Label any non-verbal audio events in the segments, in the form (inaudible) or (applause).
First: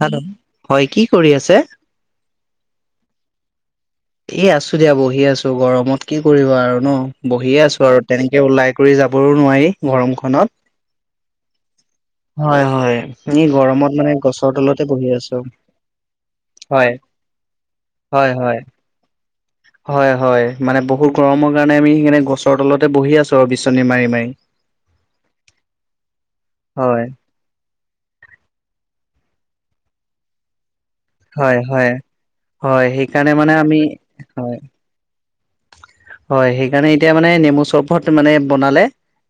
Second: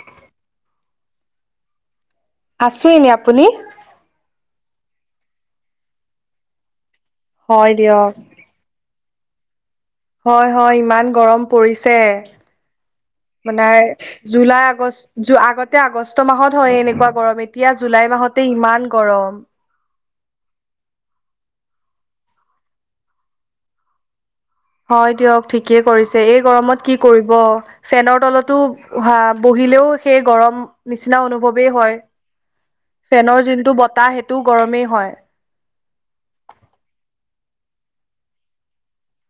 Hello হয় কি কৰি আছে। আছো এনে আপুনি? এ আছো দিয়া বহি আছো গৰমত কি কৰিব আৰু ন। বহিয়ে হয় আছো আৰু দিয়ক তেনেকে ওলাই কৰি যাবও নোৱাৰি। গৰমখনত হয় হয় ইমান গৰম পৰিছে হয় হয় এই মানে গৰমত গছৰ জুলাই আগ তলতে বহি আগষ্ট আছো আগতে আগষ্ট মাহত হয় এনেকুৱা গৰম এতিয়া জুলাই হয় মাহতে হয় ইমান গৰম হয়, হয় মানে বহুত গৰমৰ কাৰণে আমি সেইকাৰণে গছৰ তলতে বহি আছো আৰু বিচনী মাৰি মাৰি। হয় দিয়ক ঠিকেই কৰিছে এই গৰমত কি হয় কৰিব ফেনৰ তলতো উ বহিলেও সেই গৰম নিচিনা অনুভৱেই হয় হয় সেইকাৰণে ফেনৰ মানে আমি যোনটো বতাহ সেইটোও হয় গৰমেই হয়। হয় সেইকাৰণে এতিয়া মানে নেমু চৰপত মানে বনালে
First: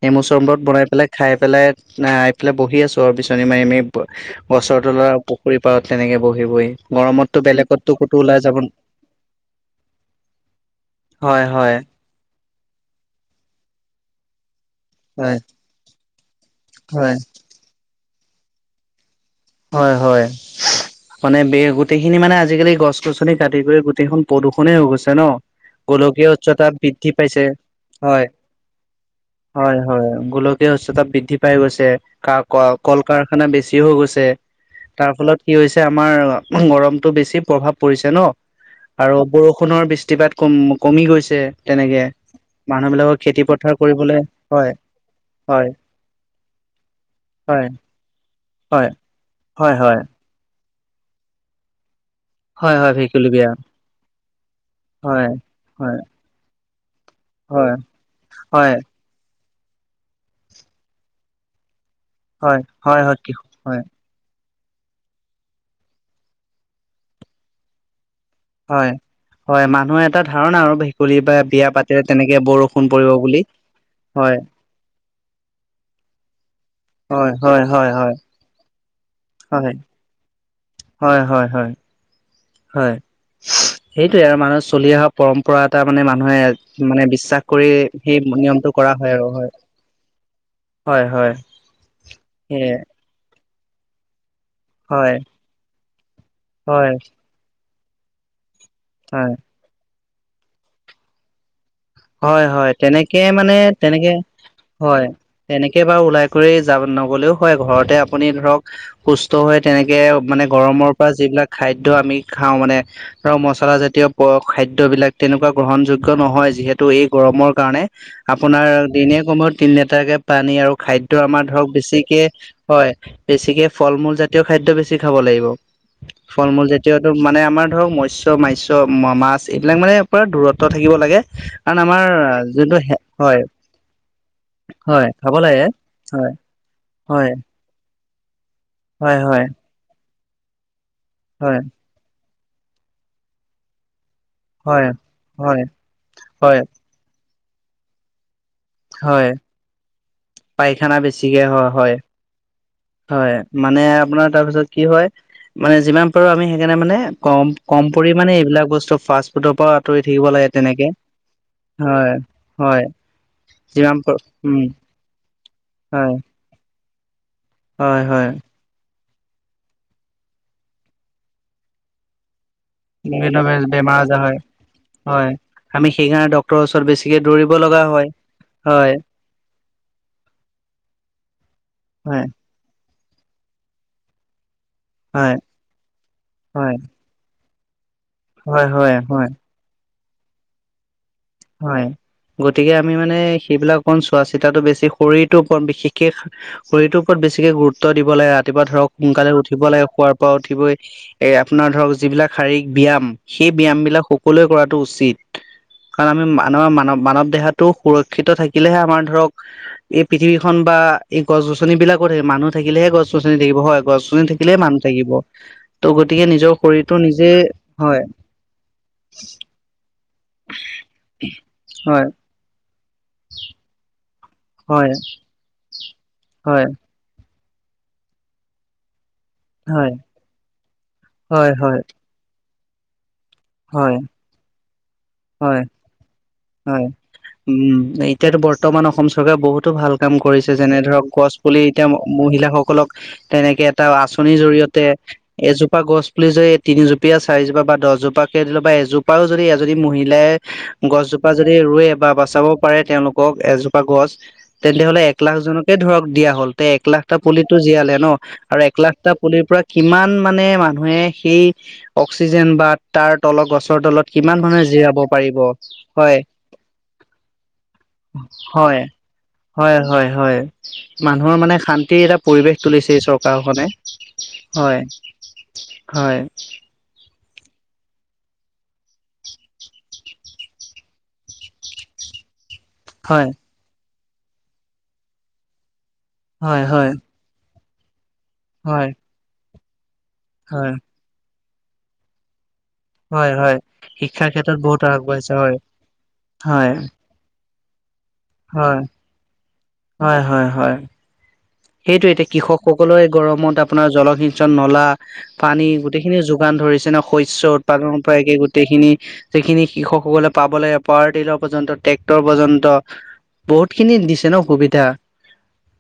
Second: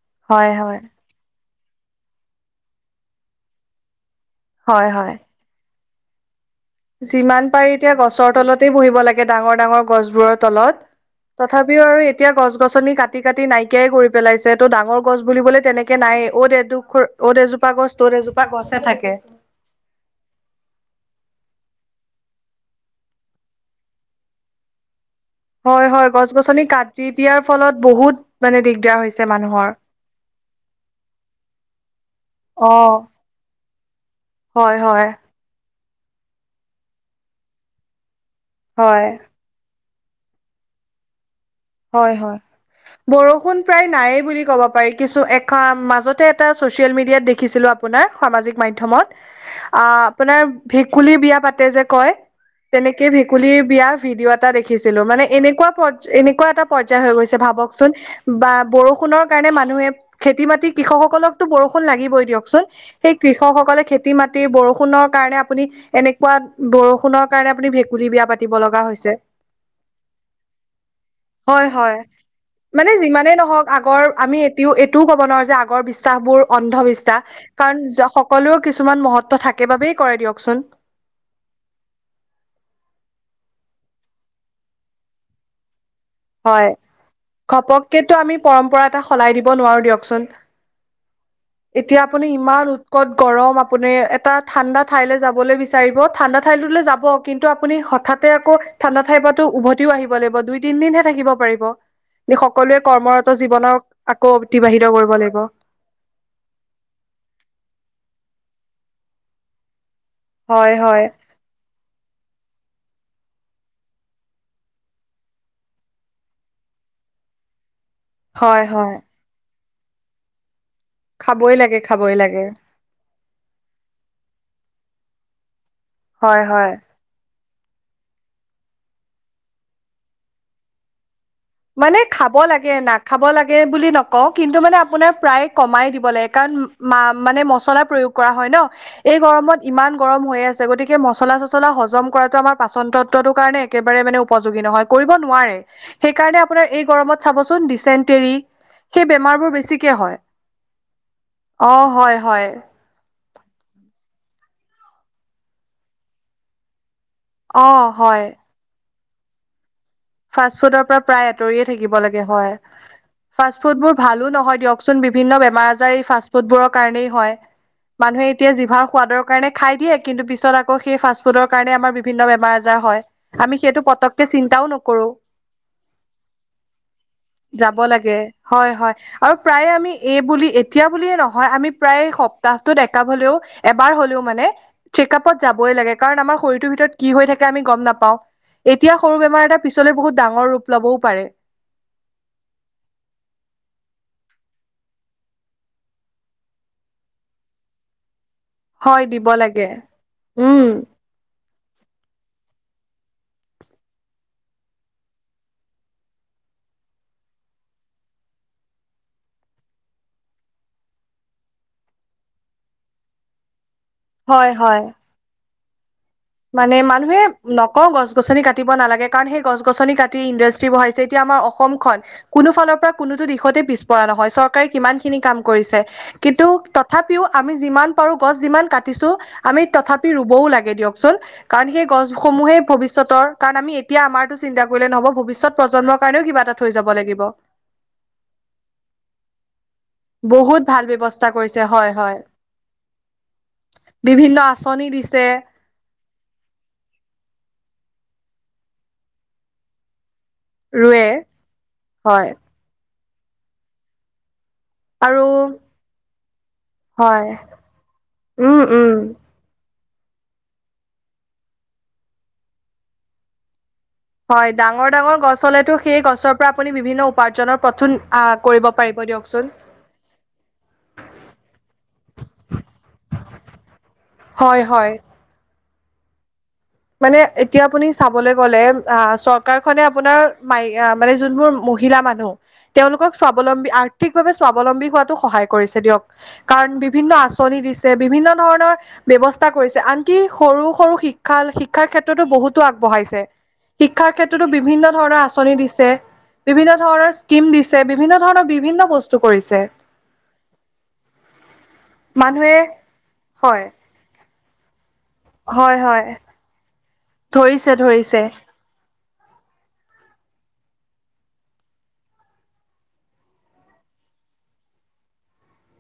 নেমু হয় চৰবৰত হয় বনাই পেলাই খাই পেলাই আহ আহই পেলাই বহি আছো আৰু বিচনী মাৰি আমি গছৰ হয় হয় তলৰ পুখুৰী পাৰত তেনেকে বহি বহি গৰমততো যিমান পাৰি বেলেগতো এতিয়া ক'তো গছৰ ওলাই যাব তলতেই বহিব লাগে ডাঙৰ ডাঙৰ গছবোৰৰ তলত। হয় হয় তথাপিও আৰু এতিয়া গছ- গছনি কাটি-কাটি নাইকিয়াই কৰি পেলাইছে। তটো ডাঙৰ গছ হয় বুলিবলে তেনেকে নাই 'ত এডোখৰ হয় 'ত এজোপা গছ ত'ত এজোপা গছে থাকে। হয়, হয়। মানে ব গোটেইখিনি মানে আজিকালি গছ গছনি কাটি কৰি গোটেইখন প্ৰদূষণে হৈ গৈছে ন। হয় হয় গছ গোলকীয় গছনি উচ্চতা কাটি বৃদ্ধি দিয়াৰ পাইছে ফলত বহুত হয়, মানে দিগদাৰ হৈছে মানুহৰ। হয় গোলকীয় (unintelligible) সতা বৃদ্ধি পাই গৈছে ক ক অ' কল কাৰখানা বেছি (unintelligible) হৈ গৈছে হয় হয় তাৰ ফলত কি হৈছে আমাৰ গৰমতটো বেছি প্ৰভাৱ পৰিছে ন। হয় আৰু বৰষুণৰ বৃষ্টিপাত কম কমি গৈছে। তেনেকে হয়, হয়। মানুহ বিলাকৰ খেতি বৰষুণ পথাৰ প্ৰায় কৰিবলৈ নায়ে বুলি ক'ব হয় পাৰি কিছু হয় এখন মাজতে এটা চচিয়েল মিডিয়াত হয় দেখিছিলো আপোনাৰ সামাজিক হয় মাধ্যমত হয় হয় আপোনাৰ ভেকুলীৰ বিয়া পাতে যে কয় হয় হয় তেনেকে ভেকুলী ভেকুলীৰ বিয়া ভিডিঅ' এটা দেখিছিলো মানে হয় এনেকুৱা হয় এনেকুৱা এটা পৰ্য হৈ গৈ হয় ভাবকচোন বা হয় বৰষুণৰ কাৰণে মানুহে খেতি মাটতি কৃষকসকলকো বৰষুণ ষুণ লাগিবৱে হয় দিয়কচোন হয় সেই হয় কি কৃষক হয় সকলে খেতিমাটি বৰষুণৰ কাৰণে আপুনি এনেকুৱা বৰষুণৰ কাৰণে আপুনি ভেকুলী বিয়া পাতি হয়, হয় মানুহ এটা ধাৰণা আৰু ভেকুলীৰ বা হয়, বিয়া হয় পাতিলে তেনেকে বৰষুণ মানে পৰিব যিমানেই বুলি নহওক আগৰ হয় আমি এতিও এইটোও ক ব যে আগৰ বিশ্বাস বোৰ হয় অন্ধবিশ্বাস হয় কাৰণ হয় হয় সকলো কিছু কিছুমান মহত্ব থাকে হয় বাবেই কৰে দিয়কচোন। হয় হয় হয় হয় এইটোৱে আৰু মানুহে চলি অহা পৰম্পৰা তাৰ মানে হয় মানুহে মানে বিশ্বাস কৰি ঘপককেতো সেই আমি নিয়মটো পৰম্পৰা কৰা এটা হয় আৰু সলাই দিব হয় নোৱাৰো দিয়কচোন। হয় হয় এতিয়া আপুনি ইমান সেয়ে উৎকট গৰম আ আপুনি এটা ঠাণ্ডা হয় ঠাইলৈ যাবলৈ বিচাৰিব ঠাণ্ডা ঠাইটোলৈ হয় যাব কিন্তু আপুনি হঠাৎতে আকৌ ঠাণ্ডা ঠাই হয় পৰাটো উভতিও আহিব লাগিব দুই তিন দিন হে থাকিব পাৰিব। হয় হয় সকলোৱে তেনেকে কৰ্মৰত মানে জীৱনৰ তেনেকে আকৌ অতিবাহিত হয়, কৰিব লাগিব তেনেকে বাৰু ওলাই কৰি যাম নগ'লেও হয় ঘৰতে আপুনি ধৰক সুস্থ হৈ তেনেকে মানে হয় গৰমৰ হয়। পৰা যিবিলাক খাদ্য আমি খাওঁ মানে ধৰক মচলা জাতীয় খাদ্য বিলাক তেনেকুৱা গ্ৰহণযোগ্য নহয় যিহেতু ত' এই গৰমৰ কাৰণে হয় আপোনাৰ হয় দিনে কমত তিন লিটাৰকে পানী আৰু খাদ্য আমাৰ খাবই ধৰক লাগে খাবই বেছিকে লাগে হয়। বেছিকে ফল মূল জাতীয় খাদ্য বেছি খাব লাগিব। হয় ফল মূল হয়। জাতীয়টো মানে আমাৰ ধৰক মস্য মাস্য মা- মাছ এইবিলাক মানে পুৰা দূৰত্ব থাকিব লাগে। কাৰণ মানে আমাৰ খাব লাগে যোনটো নাখাব হয় লাগে বুলি নকওঁ কিন্তু মানে হয় আপোনাৰ খাব প্ৰায় লাগে কমাই দিব লাগে হয় কাৰণ ম- হয়, মা-মানে মচলাৰ প্ৰয়োগ কৰা হয় ন' হয়, এই হয়, গৰমত ইমান গৰম হৈ আছে গতিকে মছলা হয়, চচলা হজম কৰাটো আমাৰ পাচন তত্বটোৰ কাৰণে একেবাৰে মানে উপযোগী নহয় হয়, কৰিব নোৱাৰে হয়, সেইকাৰণে হয়, আপোনাৰ এই গৰমত চাবচোন ডিচেণ্টেৰী সেই হয়। বেমাৰবোৰ বেছিকে হয়, অ' হয় হয়। হয় মানে আপোনাৰ তাৰপিছত কি হয়, মানে যিমান পাৰোঁ আমি সেইকাৰণে মানে কম অ কম হয় পৰিমাণে এইবিলাক বস্তু ফাষ্ট ফুডৰ পৰা আঁতৰি থাকিব লাগে ফাষ্ট ফুডৰ তেনেকে পৰা প্ৰায় আঁতৰিয়ে থাকিব লাগে হয়। ফাষ্টফুডবোৰ যিমান পাৰো ভালো নহয় উম, দিয়কচোন বিভিন্ন বেমাৰ আজাৰ এই হয়, ফাষ্ট ফুডবোৰক কাৰণেই হয়, হয়, হয়, মানুহে এতিয়া জিভাৰ সোৱাদৰ কাৰণে খায় দিয়ে কিন্তু পিছত আকৌ সেই ফাষ্টফুডৰ কাৰণে আমাৰ বিভিন্ন বেমাৰ আ আজাৰ বিভিন্ন হয় আমি সেইটো বেমাৰ আজাৰ পতকে হয়, চিন্তাও ন হয়। আমি সেইকাৰণে ডক্তৰৰ ওচৰত বেছিকে দৌৰিব (unintelligible) যাব লগা হয়, লাগে হয় হয় আৰু প্ৰায় আমি এই বুলি এতিয়া বুলিয়ে নহয় আমি প্ৰায় হয়, সপ্তাহটোত ডেকা হ'লেওঁ এবাৰ হ'লেওঁ মানে হয়, চেকআপত যাবই লাগে কাৰণ আমাৰ শৰীৰৰ হয়, ভিতৰত কি হৈ থাকে আমি গ'ম নাপাওঁ, হয়, হয়, এতিয়া সৰু হয়। বেমাৰ এটা পিছলৈ বহুত ডাঙৰ ৰূপ ল'বওঁ পাৰে। হয়। গতিকে আমি মানে সেইবিলাক অকণ চোৱা চিতাতো বেছি শৰীৰটোৰ ওপৰত বিশেষকে শৰীৰটোৰ ওপৰত বেছিকে গুৰুত্ব দিব লাগে ৰাতিপুৱা ধৰক হয় দিব সোনকালে উঠিব লাগে শোৱাৰ পৰা উম উঠিবই এ আপোনাৰ ধৰক যিবিলাক শাৰীৰিক ব্যায়াম, সেই ব্যয়াম বিলাক সকলোৱে কৰাটো উচিত। কাৰণ আমি মান-মানৱ মানৱ দেহাটো সুৰক্ষিত থাকিলেহে আমাৰ ধৰক এই পৃথিৱীখন বা এই গছ গছনিবিলাকো থাকিব মানুহ থাকিলেহে গছ গছনি থাকিব হয় গছ গছনি হয় থাকিলহে মানুহ হয়। থাকিব। ত' গতিকে নিজৰ মানে শৰীৰটো মানুহে নিজে নকওঁ হয় গছ গছনি কাটিব নালাগে কাৰণ সেই গছ গছনি কাটি ইণ্ডাষ্ট্ৰি বহাইছে। এতিয়া আমাৰ অসমখন হয় কোনো ফালৰ পৰা কোনোতো দিশতে পিছপৰা নহয় চৰকাৰে হয় কিমান খিনি কাম কৰিছে। কিন্তু হয় তথাপিও আমি যিমান পাৰোঁ গছ যিমান কাটিছোঁ আমি হয় তথাপি ৰুবও লাগে দিয়ক। চোন হয় কাৰণ হয় সেই গছসমূহে ভৱিষ্যতৰ কাৰণ আমি হয় এতিয়া আমাৰটো চিন্তা কৰিলে নহ'ব ভৱিষ্যত হয় প্ৰজন্মৰ কাৰণেও কিবা এটা থৈ হয়। যাব লাগিব উম, এতিয়াতো বৰ্তমান অসম চৰকাৰে বহুতো ভাল কাম কৰিছে বহুত যেনে ভাল ধৰক ব্যৱস্থা গছ পুলি কৰিছে এতিয়া হয় হয় ম-মহিলাসকলক তেনেকে এটা আঁচনিৰ বিভিন্ন জৰিয়তে আঁচনি দিছে এজোপা গ গছ পুলি যদি তিনিজোপীয়া, চাৰিজোপা বা দহজোপাকে দিলে বা এজোপাও যদি এজনী মহিলাই ৰুৱে। জোপা যদি ৰুৱে বা হয় বাচাব পাৰে তেওঁলোকক এজোপা গছ। তেন্তে হ'লে আৰু একলাখ জনকে ধৰক দিয়া হ'ল তে এক লাখটা হয় পুলিতো জীয়ালে ন' আৰু উম এক উম লাখটা পুলিৰ পৰা কিমান মানে মানুহে সেই অক্সিজেন বা তাৰ তলৰ গছ গছৰ তলত কিমান হয় মানুহে ডাঙৰ জিৰাব ডাঙৰ পাৰিব। গছ হলেতো সেই হয়। গছৰ পৰা আপুনি বিভিন্ন উপাৰ্জনৰ পথোন আহ কৰিব হয়, পাৰিব দিয়কচোন হয় হয় হয়। মানুহৰ মানে শান্তিৰ এটা পৰিৱেশ তুলিছে এই চৰকাৰখনে। হয় হয়। হয়। মানে এতিয়া আপুনি চাবলৈ গ'লে অ' চৰকাৰখনে আপোনাৰ মাই মানে জোনবোৰ মহিলা মানুহ, তেওঁলোকক হয় স্বাৱলম্বী আৰ্থিকভাৱে স্বাৱলম্বী হোৱাটো সহায় কৰিছে দিয়ক। হয় কাৰণ হয় বিভিন্ন আঁচনি দিছে, বিভিন্ন ধৰণৰ হয় ব্যৱস্থা কৰিছে আন কি সৰু হয় সৰু শিক্ষাল শিক্ষাৰ ক্ষেত্ৰতো বহুতো আগবঢ়াইছে। হয় হয় শিক্ষাৰ ক্ষেত্ৰতো ক্ষেত্ৰত বহুত বিভিন্ন ধৰণৰ আগবাঢ়িছে আঁচনি হয় দিছে, বিভিন্ন হয় ধৰণৰ স্কীম দি হয়, হয় হয় হয়। সেইটো এতিয়া মানুহে কৃষক সকলোৰে গৰমত হয় আপোনাৰ জলসিঞ্চন, নলা পানী হয় হয় গোটেইখিনি যোগান ধৰিছে ন শস্য ধৰিছে উৎপাদনৰ পৰা ধৰিছে একে গোটেইখিনি সেইখিনি কৃষকসকলে পাব লাগে পাৱাৰ টিলাৰ পৰ্যন্ত, ট্ৰেক্টৰ পৰ্যন্ত বহুত খিনি দিছে ন সুবিধা।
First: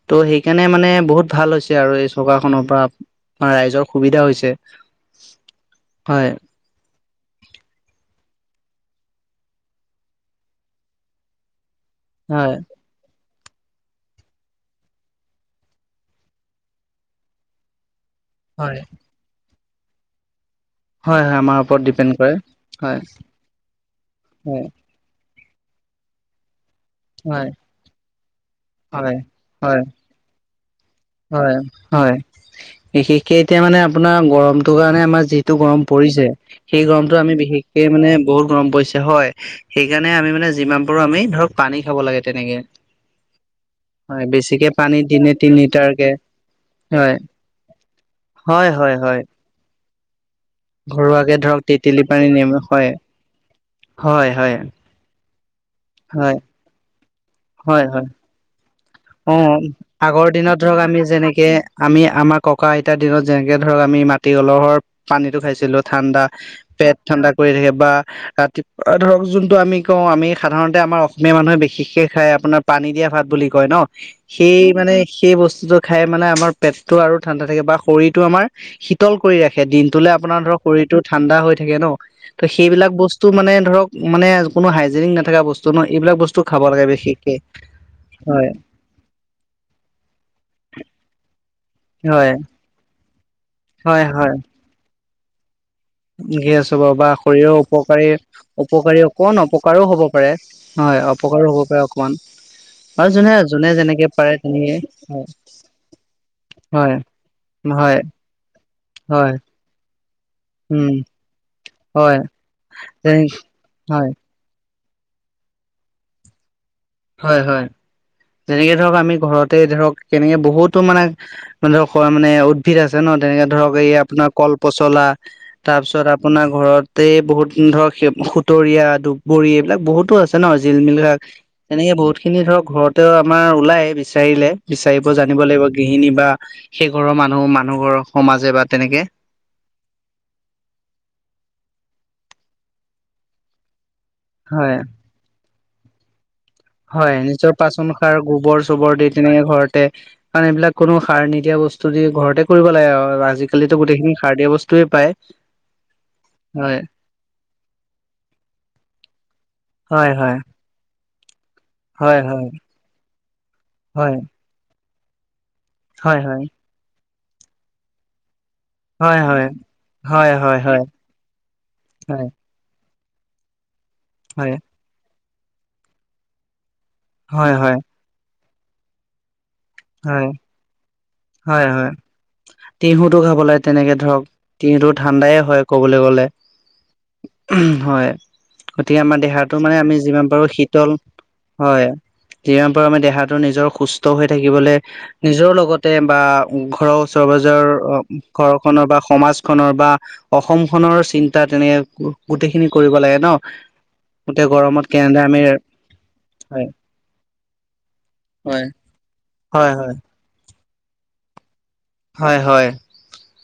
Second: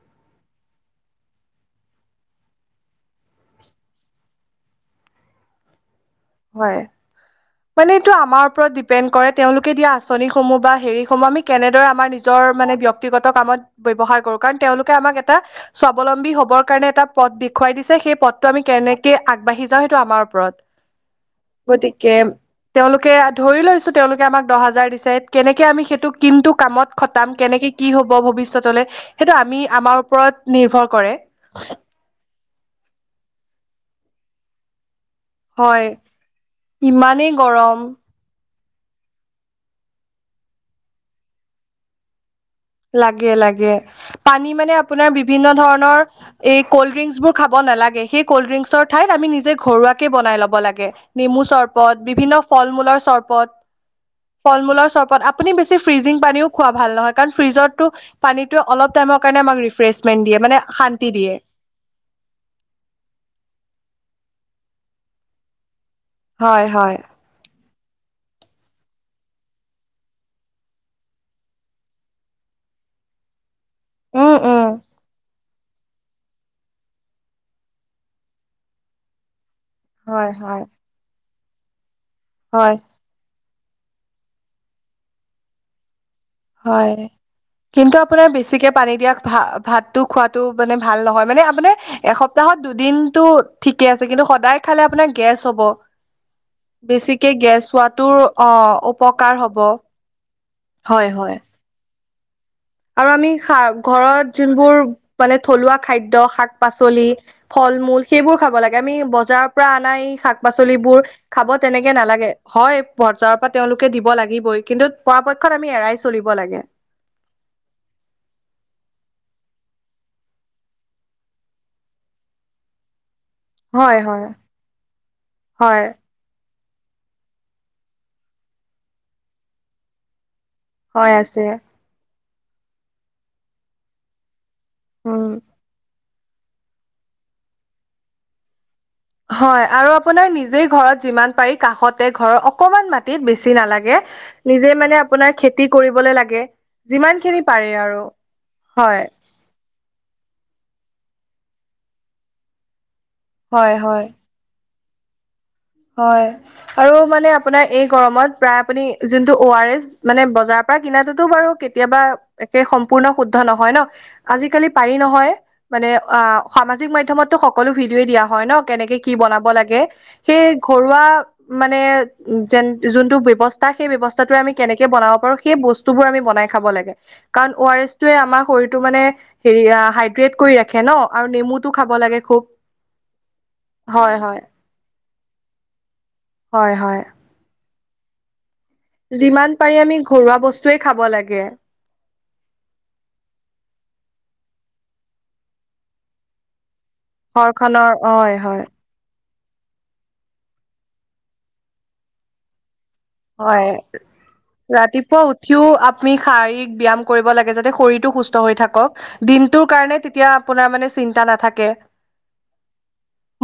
তো সেই কাৰণে মানে বহুত ভাল হৈছে আৰু এই চৰকাৰখনৰ পৰা ৰাইজৰ সুবিধা হৈছে (inaudible) হয়। মানে এইটো আমাৰ ওপৰত ডিপেণ্ড কৰে। তেওঁলোকে দিয়া আঁচনিসমূহ বা হেৰিসমূহ আমি কেনেদৰে আমাৰ হয়, নিজৰ মানে ব্যক্তিগত কামত ব্যৱহাৰ কৰোঁ, কাৰণ তেওঁলোকে আমাক এটা স্বাৱলম্বী হ'বৰ কাৰণে এটা পদ দেখুৱাই দিছে। সেই পথটো আমি হয়, হয়, কেনেকে আগবাঢ়ি যাওঁ সেইটো আমাৰ ওপৰত হয় আমাৰ ওপৰত ডিপেণ্ড গতিকে, কৰে। হয়, তেওঁলোকে ধৰি লৈছোঁ তেওঁলোকে আমাক দহ হয়, হাজাৰ দিছে কেনেকে আমি সেইটো কিন্তু কামত খটাম, হয়, কেনেকে, কি হ'ব ভৱিষ্যত লে, হয়। সেইটো আমি হয়, আমাৰ ওপৰত নিৰ্ভৰ কৰে হয়, হয়। বিশেষকে এতিয়া মানে আপোনাৰ গৰমটোৰ কাৰণে আমাক যিটো গৰম হয় পৰিছে, সেই গৰমটো ইমানেই আমি বিশেষকে গৰম মানে বহুত গৰম পৰিছে হয়। সেইকাৰণে আমি মানে যিমান পাৰোঁ আমি ধৰক পানী খাব লাগে। তেনেকে লাগে, লাগে। হয় পানী বেছিকে মানে আপোনাৰ দিনে বিভিন্ন তিনি ধৰণৰ লিটাৰকে এই ক'ল্ড হয়, ড্ৰিংকছ বোৰ খাব নালাগে। সেই ক'ল্ড হয়, ড্ৰিংকছৰ হয়, ঠাইত হয় আমি নিজে ঘৰুৱাকে বনাই ল'ব লাগে। ঘৰুৱাকে নেমু ধৰক চৰ্বত, তেতেলী পানী বিভিন্ন নেমু হয়, ফল-মূলৰ চৰ্বত। হয়, হয়, ফল-মূলৰ চৰ্বত আ আপুনি বেছি ফ্ৰিজিং হয়। পানীও খোৱা ভাল নহয়, কাৰণ হয় ফ্ৰিজৰটো হয় পানীটো অলপ টাইমৰ অ কাৰণে আমাক ৰিফ্ৰেছমেন্ট আগৰ দিয়ে দিনত মানে ধৰক আমি শান্তি দিয়ে যেনেকে আমি আমাৰ ককা, আইতাৰ দিনত যেনেকে ধৰক আমি মাট টি কলহৰ পানীটো খাইছিলোঁ ঠাণ্ডা, হয় পেট হয় ঠাণ্ডা কৰি থাকে। বা ৰাতিপুৱা ধৰক যোনটো আমি কওঁ আমি সাধাৰণতে আমাৰ অসমীয়া মানুহে বিশেষকে খায় আপোনাৰ পা ভ খাই উম উম মানে আমাৰ পেটতটো আৰু ঠাণ্ডা থাকে বা শৰীৰতটো আমাৰ শীতল কৰি ৰাখে সেই দিনটোলে হয় আপোনাৰ ধৰ হয় শৰীৰতটো ঠাণ্ডা হৈ থাকে ন ত হয় সেইবিলাক বস্তু মানে ধৰক মানে কো হাইজেনিক নাথকা বস্তু ন এইবিলাক বস্তু খাব লাগে হয় বিশেষকে কিন্তু আপোনাৰ হয় বেছিকে পানী দিয়া ভা ভাততো খোৱাো মানে ভাল নহয় মানে আপাৰ হয় এসপ্তাহত দুদিনটো ঠিকে আছে কিন্তু সদায় খালে আপোনাৰ গেছ হ'ব কি আছো বাৰু বা বেছিকে শৰীৰৰ গেছ উপকাৰী হোৱাটোৰ অ উপকাৰী উপকাৰ অকন অপকাৰো হ'ব পাৰে হয় উপকাৰো হ'ব পাৰে অকমান আৰু যোনে আমিা যোনে যেনেকে ঘৰত পাৰে তেনেকে যোনবোৰ মানে থলুৱা খাদ্য শাক হয় পাচলি ফল মূল হয় ফল সেইবোৰ খাব লাগে আমি হয় বজাৰৰ পৰা আনাই শাক উম পাচলিবোৰ খাব তেনেকে হয় নালাগে হয় যেনে বজাৰৰ পৰা তেওঁলোকে হয় দিব লাগিবই কিন্তু পৰাপক্ষত আমি এৰাই চলিব লাগে হয় হয় যেনেকে ধৰক আমি ঘৰতে ধৰক কেনেকে বহুতো মানেে ধৰক মানে উদ্ভিদ আছে ন তেনেকে ধৰক এই হয় হয় আপোনাৰ কল পচলা তাৰ হয় পিছত আপোনাৰ ঘৰত তাতে বহুত ধৰক সুতৰীয়া ধুবৰি এইবিলাক বহুতো আছে ন জিলমিল হয় শাক আছে বহুত খিনি ধৰক ঘৰতেও আমাৰ ওলাই বিচাৰিলে বিচাৰিব উম। জানিব লাগিব গৃহিণী বা সেই ঘৰৰ মানুহ মানুহ ঘৰৰ সমাজে বা তেনেকে হয় আৰু আপোনাৰ নিজেই ঘৰত যিমান পাৰি কাষত তাতে ঘৰৰ অকমান মাটিত বেছি নালাগে নিজে হয় মানে আপোনাৰ খেতি কৰিবলে লাগে যিমান হয় খিনি নিজৰ পাৰে পাচন আৰু সাৰ গোবৰ চোবৰ হয় দি তেনেক ঘৰতে কাৰণ এইবিলাক কোনো সাৰ নিদিয়া বস্তু দি ঘৰতে কৰিব লাগে আৰু হয় আজিকালিতো হয় গোটেইখিনি সাৰ দিয়া বস্তু তোৱে পাই হয় আৰু মানে আপোনাৰ এই গৰমত প্ৰায় আপুনি যোনটো অ আৰ এচ হয় মানে হয় বজাৰৰ পৰা কিনা বাৰু কেতিয়াবা হয় হয় একে সম্পূৰ্ণ শুদ্ধ নহয় ন হয় আজিকালি পাৰি নহয় মানে অ হয় হয় সামাজিক মাধ্য়মতটো সকলো ভিডিঅই দিয়া হয় ন কেনেকে কি হয় বনাব হয় লাগে হয় সেই হয় হয় ঘৰুৱা মানে হয় যেন যোনটো ব্য্ৱস্থা সেই ব্যৱস্থাত আমি হয় কেনেকে বনাব পাৰো, সেই বস্তু বোৰ আমি বনাই খাব লাগে হয় কাৰণ অ, হয় আৰ এছ য়ে আমাৰ শৰীৰটো মানে হেৰি, হয় হাইড্ৰেট কৰি ৰাখে ন, আৰু হয় নেমুতটো হয় খাব লাগে খুব। তিহুতো খাব লাগে, তেনেকে হয় ধৰক হয় তিহুতত ঠাণ্ডাই হয়, ক'বলৈ গ'লে হয় হয় হয়। গতিকে আমাৰ যিমান দেহাটো পাৰি মানে আমি যিমান ঘৰুৱা পাৰো বস্তুৱে শীতল খাব লাগে হয়, যিমান প, আমি দেহাটো নিজৰ সুস্থ হৈ থাকি থাকিবলে নিজৰ লগতে বা ৰৰ, ঘৰখনৰ হয় হয় ওচৰৰনৰ খনৰ বা অসম খনৰ চিন্তা তেনে গোটেইখিনি কৰিব লাগে ন হয়। গোটেই গৰমত ৰাতিপুৱা কেনেদৰে আমি উঠিও আপনি হয় শাৰীৰিক ব্যায়াম কৰিব লাগে যাতে শৰীৰতটো সুস্থ হৈ হয় থাকক। দিনটোৰ হয় কাৰণে তেতিয়া আপোনাৰ মানে চিন্তা নাথাকে। হয়, হয়।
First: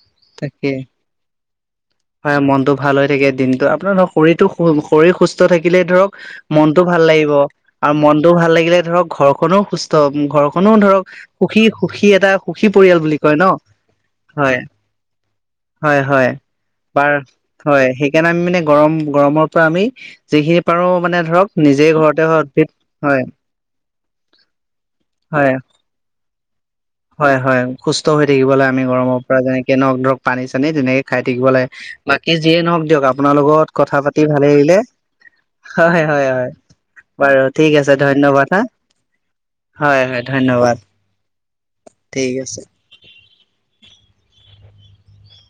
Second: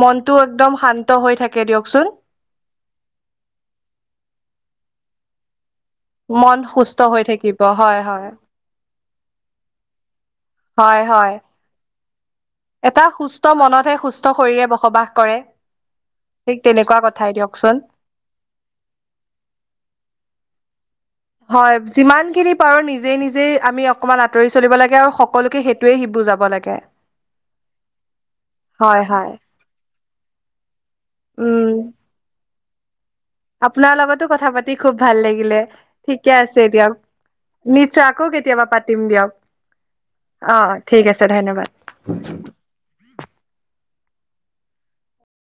মনতটো তাকে একদম শান্ত হৈ থাকে। দিয়কচোন হয়, মনতটো ভাল হৈ থাকে, দিনতটো আপোনাৰ ধ, শৰীৰতো, শৰীৰ সুস্থ থাকে। থাকিলে ধৰক মন মনতটো সুস্থ ভাল হৈ লাগিব থাকিব আৰু হয় হয় মনতটো ভাল লাগিলে ধৰক ঘৰখননো সুস্থ হ'ব। ঘৰখনো হয় ধৰক হয় সুখী, সুখী এটা সুখী পৰিয়াল এটা বুলি কয় সুস্থ ন, মনতহে সুস্থ হয়। শৰীৰে বসবাস কৰে। হয়, হয়। ঠিক তেনেকুৱা বাৰ কথাই দিয়কচোন হয় সেইকাৰণে আমি মানে গৰম, গৰমৰ পৰা আমি যিখিনি পাৰো মানে ধৰক হয় নিজে ঘৰতে যিমান হয় খিনি উদ্ভিদ পাৰো নিজে, হয় নিজে আমি অকণমান আতৰি চলিব লাগে আৰু হয় সকলোকে সেইটোৱে সি বুজাব লাগে। হয়, হয়। সুস্থ হৈ থাকিবলে আমি হয় গৰমৰ হয় পৰা যেনেকে নখ ঢক পানী, চানী তেনেকে খাই থাকিব লাগে। উম বাকী যিয়ে নহওক দিয়ক আপ আপোনাৰ লগত আপোনাৰ কথা পাতি লগতো কথা ভালে লিলে খুব ভাল লাগিলে হয়, হয়, ঠিকে হয়। আছে দিয়ক বাৰু ঠিক আছে নিশ্চয় আকৌ ধন্যবাদ হা। কেতিয়াবা পাতিম দিয়ক হয়, হয় অ ধন্যবাদ। ঠিক আছে ধন্যবাদ ঠিক আছে।